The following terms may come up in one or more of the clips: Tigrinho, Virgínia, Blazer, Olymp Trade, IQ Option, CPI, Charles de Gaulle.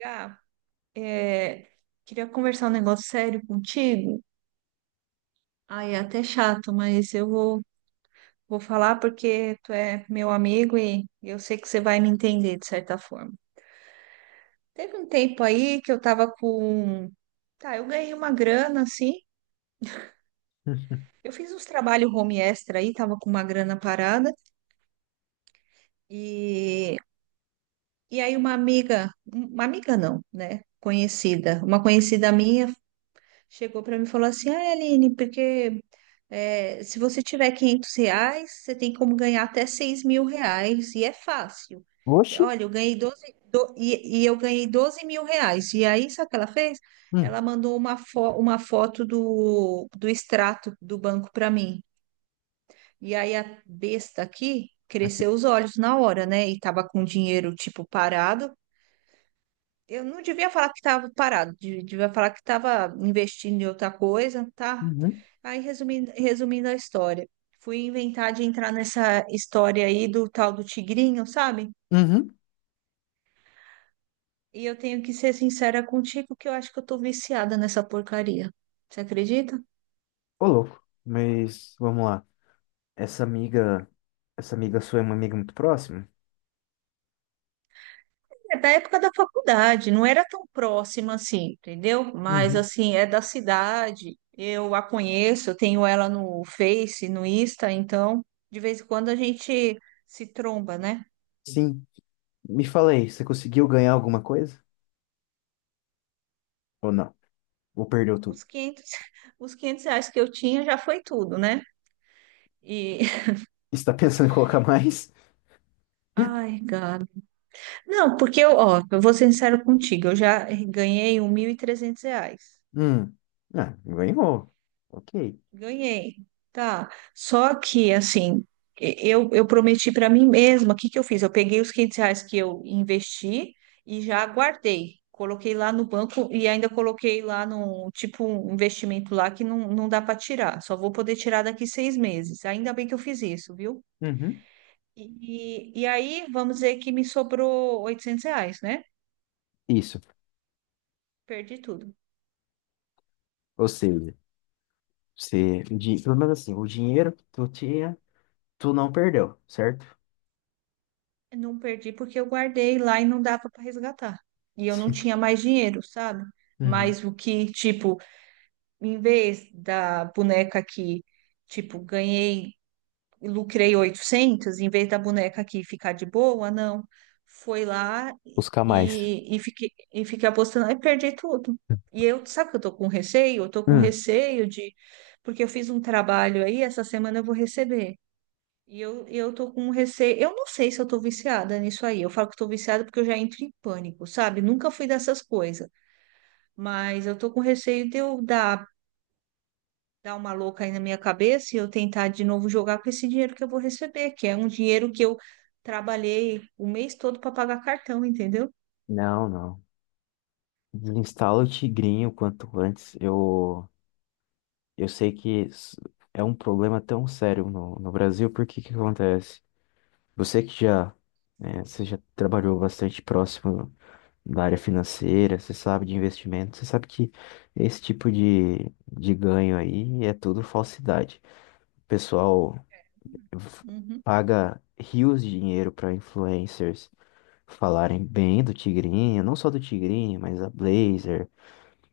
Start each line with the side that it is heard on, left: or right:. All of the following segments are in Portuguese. right: Gá, é, queria conversar um negócio sério contigo. Ai, é até chato, mas eu vou falar porque tu é meu amigo e eu sei que você vai me entender de certa forma. Teve um tempo aí que eu tava com. Tá, eu ganhei uma grana, assim. Eu fiz uns trabalhos home extra aí, tava com uma grana parada. E, e aí uma amiga não, né? Conhecida, uma conhecida minha chegou para mim e falou assim: Ah, Aline, porque se você tiver 500 reais, você tem como ganhar até 6 mil reais e é fácil. E
left: Oxi.
right: olha, eu ganhei e eu ganhei 12 mil reais. E aí, sabe o que ela fez?
left: Hum.
right: Ela mandou uma foto do extrato do banco para mim. E aí a besta aqui
left: acre-
right: cresceu os olhos na hora, né? E tava com o dinheiro tipo parado. Eu não devia falar que estava parado, devia falar que estava investindo em outra coisa, tá?
left: Uhum.
right: Aí, resumindo, resumindo a história, fui inventar de entrar nessa história aí do tal do tigrinho, sabe?
left: Uhum.
right: E eu tenho que ser sincera contigo que eu acho que eu tô viciada nessa porcaria. Você acredita?
left: Ô, louco. Mas vamos lá. Essa amiga, essa amiga sua é uma amiga muito próxima?
right: É da época da faculdade, não era tão próxima assim, entendeu? Mas
left: Uhum.
right: assim, é da cidade, eu a conheço, eu tenho ela no Face, no Insta, então de vez em quando a gente se tromba, né?
left: Sim. Me fala aí, você conseguiu ganhar alguma coisa? Ou não? Ou perdeu tudo?
right: os 500 os 500 reais que eu tinha já foi tudo, né? E,
left: Está pensando em colocar mais?
right: Ai, Gabi. Não, porque eu, ó, eu vou ser sincero contigo, eu já ganhei 1.300 reais.
left: Hum. Ah, ganhou. Ok.
right: Ganhei, tá? Só que, assim, eu prometi para mim mesma, o que que eu fiz? Eu peguei os 500 reais que eu investi e já guardei. Coloquei lá no banco e ainda coloquei lá no, tipo, um investimento lá que não dá para tirar. Só vou poder tirar daqui 6 meses. Ainda bem que eu fiz isso, viu?
left: Uhum.
right: E aí, vamos dizer que me sobrou 800 reais, né?
left: Isso.
right: Perdi tudo.
left: Ou seja, você, pelo menos assim, o dinheiro que tu tinha, tu não perdeu, certo?
right: Não perdi porque eu guardei lá e não dava para resgatar. E eu não tinha mais dinheiro, sabe?
left: Uhum.
right: Mas o que, tipo, em vez da boneca que, tipo, ganhei lucrei 800, em vez da boneca aqui ficar de boa, não. Foi lá
left: Buscar mais.
right: e fiquei apostando e perdi tudo. E eu, sabe que eu tô com receio? Eu tô com
left: Hum.
right: receio de. Porque eu fiz um trabalho aí, essa semana eu vou receber. E eu tô com um receio. Eu não sei se eu tô viciada nisso aí. Eu falo que tô viciada porque eu já entro em pânico, sabe? Nunca fui dessas coisas. Mas eu tô com receio de eu dar uma louca aí na minha cabeça e eu tentar de novo jogar com esse dinheiro que eu vou receber, que é um dinheiro que eu trabalhei o mês todo para pagar cartão, entendeu?
left: Não, não. Desinstala o Tigrinho o quanto antes. Eu sei que é um problema tão sério no, Brasil, porque que acontece? Você que já, né, você já trabalhou bastante próximo da área financeira, você sabe de investimento, você sabe que esse tipo de ganho aí é tudo falsidade. O pessoal f-
right: Uhum,
left: paga rios de dinheiro para influencers falarem bem do Tigrinho, não só do Tigrinho, mas a Blazer.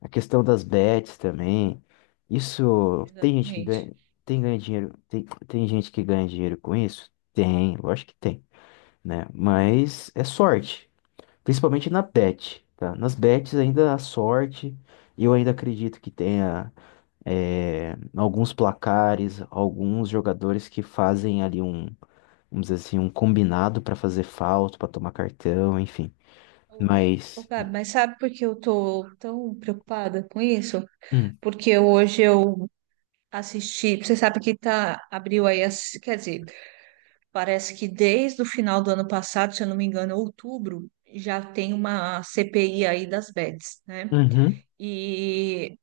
left: A questão das bets também. Isso tem gente que
right: exatamente.
left: ganha, tem ganha dinheiro, tem gente que ganha dinheiro com isso? Tem, eu acho que tem, né? Mas é sorte, principalmente na bet, tá? Nas bets ainda há sorte, e eu ainda acredito que tenha alguns placares, alguns jogadores que fazem ali um, vamos dizer assim, um combinado para fazer falta, para tomar cartão, enfim.
right: Ô, ô,
left: Mas.
right: Gabi, mas sabe por que eu tô tão preocupada com isso?
left: Hum.
right: Porque hoje eu assisti, você sabe que tá, abriu aí, as, quer dizer, parece que desde o final do ano passado, se eu não me engano, outubro, já tem uma CPI aí das bets, né?
left: Uhum,
right: E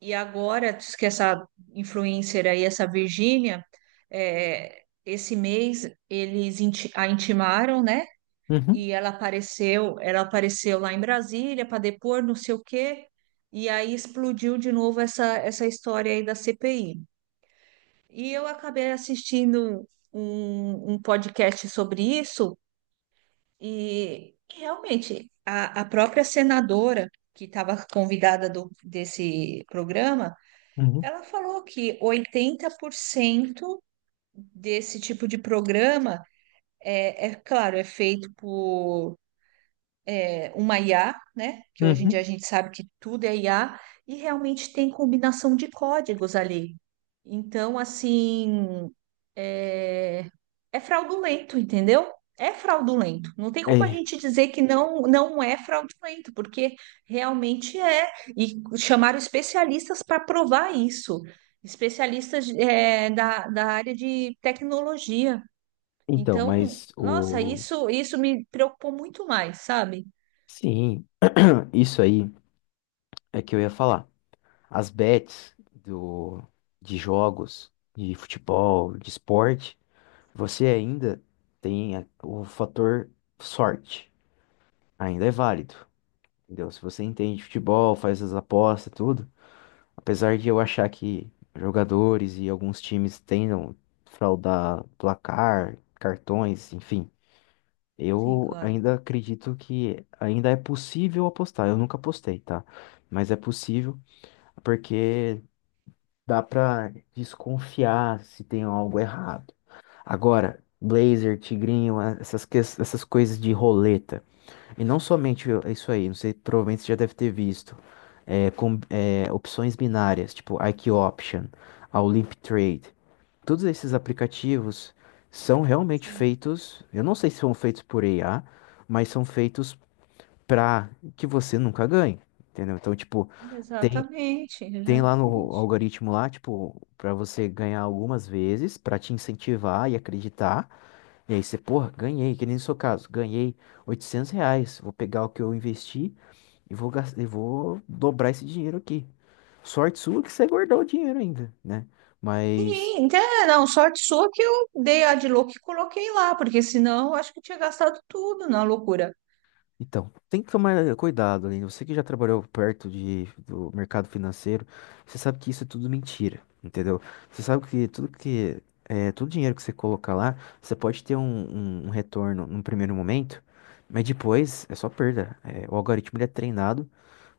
right: E agora, diz que essa influencer aí, essa Virgínia, é, esse mês eles a intimaram, né?
left: uhum,
right: E ela apareceu lá em Brasília para depor, não sei o quê, e aí explodiu de novo essa história aí da CPI. E eu acabei assistindo um podcast sobre isso, e realmente a própria senadora que estava convidada do, desse programa
left: uhum,
right: ela falou que 80% desse tipo de programa é claro, é feito por uma IA, né? Que hoje em dia a
left: uhum.
right: gente sabe que tudo é IA, e realmente tem combinação de códigos ali. Então, assim, é, é fraudulento, entendeu? É fraudulento. Não tem como a
left: É.
right: gente dizer que não, não é fraudulento, porque realmente é. E chamaram especialistas para provar isso, especialistas da área de tecnologia.
left: Então,
right: Então,
left: mas
right: nossa,
left: o.
right: isso me preocupou muito mais, sabe?
left: Sim, isso aí é que eu ia falar. As bets do... de jogos, de futebol, de esporte, você ainda tem o fator sorte. Ainda é válido, entendeu? Se você entende de futebol, faz as apostas, tudo. Apesar de eu achar que jogadores e alguns times tentam fraudar placar, cartões, enfim.
right: Sim,
left: Eu
right: claro.
left: ainda acredito que ainda é possível apostar. Eu nunca apostei, tá? Mas é possível porque dá pra desconfiar se tem algo errado. Agora, Blazer, Tigrinho, essas, essas coisas de roleta. E não somente isso aí, não sei, provavelmente você já deve ter visto. Opções binárias, tipo IQ Option, a Olymp Trade todos esses aplicativos são realmente
right: Sim.
left: feitos, eu não sei se são feitos por IA, mas são feitos para que você nunca ganhe, entendeu? Então, tipo, tem,
right: Exatamente,
left: tem lá no
right: exatamente.
left: algoritmo lá, tipo, para você ganhar algumas vezes, para te incentivar e acreditar. E aí você, porra, ganhei, que nem no seu caso, ganhei R$ 800, vou pegar o que eu investi e vou dobrar esse dinheiro aqui. Sorte sua que você guardou o dinheiro ainda, né? Mas.
right: Sim, então, não, sorte sua que eu dei a de louco e coloquei lá, porque senão eu acho que tinha gastado tudo na loucura.
left: Então, tem que tomar cuidado, Aline. Você que já trabalhou perto do mercado financeiro, você sabe que isso é tudo mentira, entendeu? Você sabe que tudo que todo dinheiro que você colocar lá, você pode ter um retorno num primeiro momento, mas depois é só perda. O algoritmo ele é treinado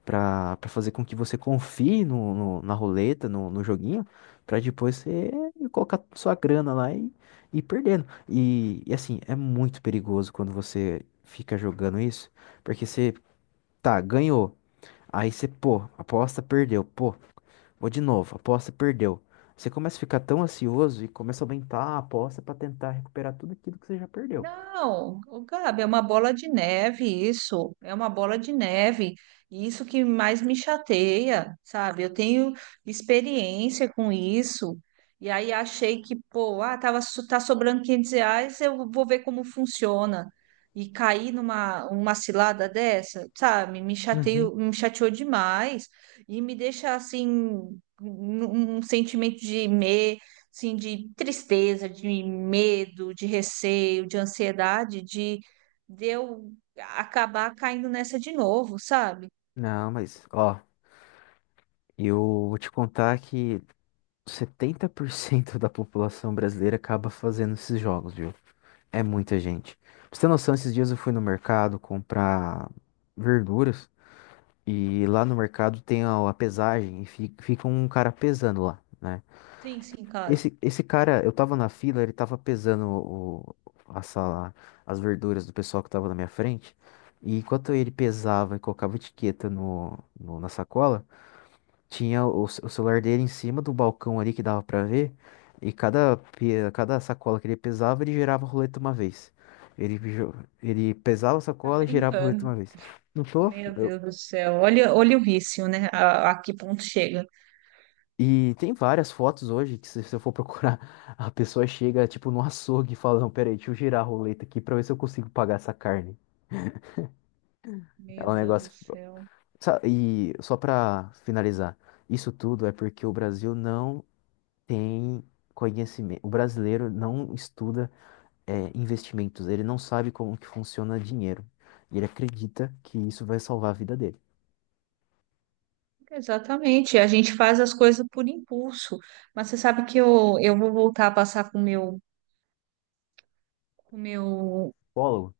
left: pra fazer com que você confie na roleta, no joguinho, pra depois você colocar sua grana lá e ir perdendo. E assim, é muito perigoso quando você fica jogando isso, porque você, tá, ganhou, aí você, pô, aposta, perdeu, pô, vou de novo, aposta, perdeu. Você começa a ficar tão ansioso e começa a aumentar a aposta pra tentar recuperar tudo aquilo que você já perdeu.
right: Não, ô, Gabi, é uma bola de neve isso, é uma bola de neve. E isso que mais me chateia, sabe? Eu tenho experiência com isso. E aí achei que, pô, ah, tava, tá sobrando 500 reais, eu vou ver como funciona. E cair numa uma cilada dessa, sabe? Me
left: Uhum.
right: chateio, me chateou demais e me deixa assim um sentimento de assim, de tristeza, de medo, de receio, de ansiedade, de eu acabar caindo nessa de novo, sabe?
left: Não, mas, ó, eu vou te contar que 70% da população brasileira acaba fazendo esses jogos, viu? É muita gente. Pra você ter noção, esses dias eu fui no mercado comprar verduras e lá no mercado tem a pesagem e fica um cara pesando lá, né?
right: Sim, sim, claro.
left: Esse cara, eu tava na fila, ele tava pesando a sala, as verduras do pessoal que tava na minha frente. E enquanto ele pesava e colocava etiqueta na sacola, tinha o celular dele em cima do balcão ali que dava pra ver. E cada, cada sacola que ele pesava, ele girava a roleta uma vez. Ele, jo- ele pesava a
right: Tá
left: sacola e girava a roleta
right: brincando.
left: uma vez. Não tô?
right: Meu Deus do céu. Olha, olha o vício, né? A que ponto chega.
left: E tem várias fotos hoje que se eu for procurar, a pessoa chega tipo no açougue e fala, não, peraí, deixa eu girar a roleta aqui pra ver se eu consigo pagar essa carne. É
right: Meu
left: um
right: Deus
left: negócio...
right: do céu.
left: E só pra finalizar, isso tudo é porque o Brasil não tem conhecimento. O brasileiro não estuda investimentos, ele não sabe como que funciona dinheiro. E ele acredita que isso vai salvar a vida dele.
right: Exatamente. A gente faz as coisas por impulso. Mas você sabe que eu vou voltar a passar com o meu
left: Psicólogo?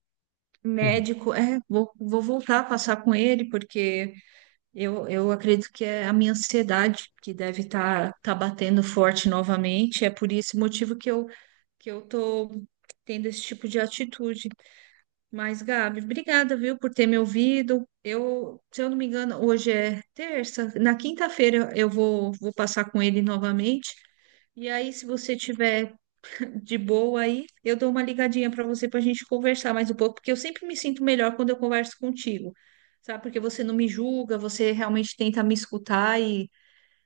right: médico. É, vou voltar a passar com ele, porque eu acredito que é a minha ansiedade que deve estar tá batendo forte novamente. É por esse motivo que eu tô tendo esse tipo de atitude. Mas, Gabi, obrigada, viu, por ter me ouvido. Eu, se eu não me engano, hoje é terça. Na quinta-feira eu vou passar com ele novamente. E aí, se você tiver de boa aí, eu dou uma ligadinha para você para a gente conversar mais um pouco, porque eu sempre me sinto melhor quando eu converso contigo, sabe? Porque você não me julga, você realmente tenta me escutar e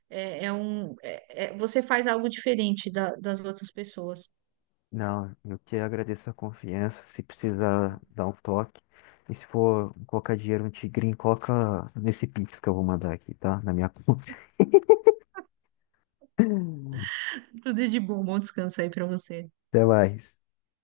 right: você faz algo diferente das outras pessoas.
left: Não, eu que agradeço a confiança. Se precisar dar um toque. E se for colocar dinheiro no Tigrinho, coloca nesse Pix que eu vou mandar aqui, tá? Na minha conta.
right: Tudo de bom, bom descanso aí para você.
left: Até mais.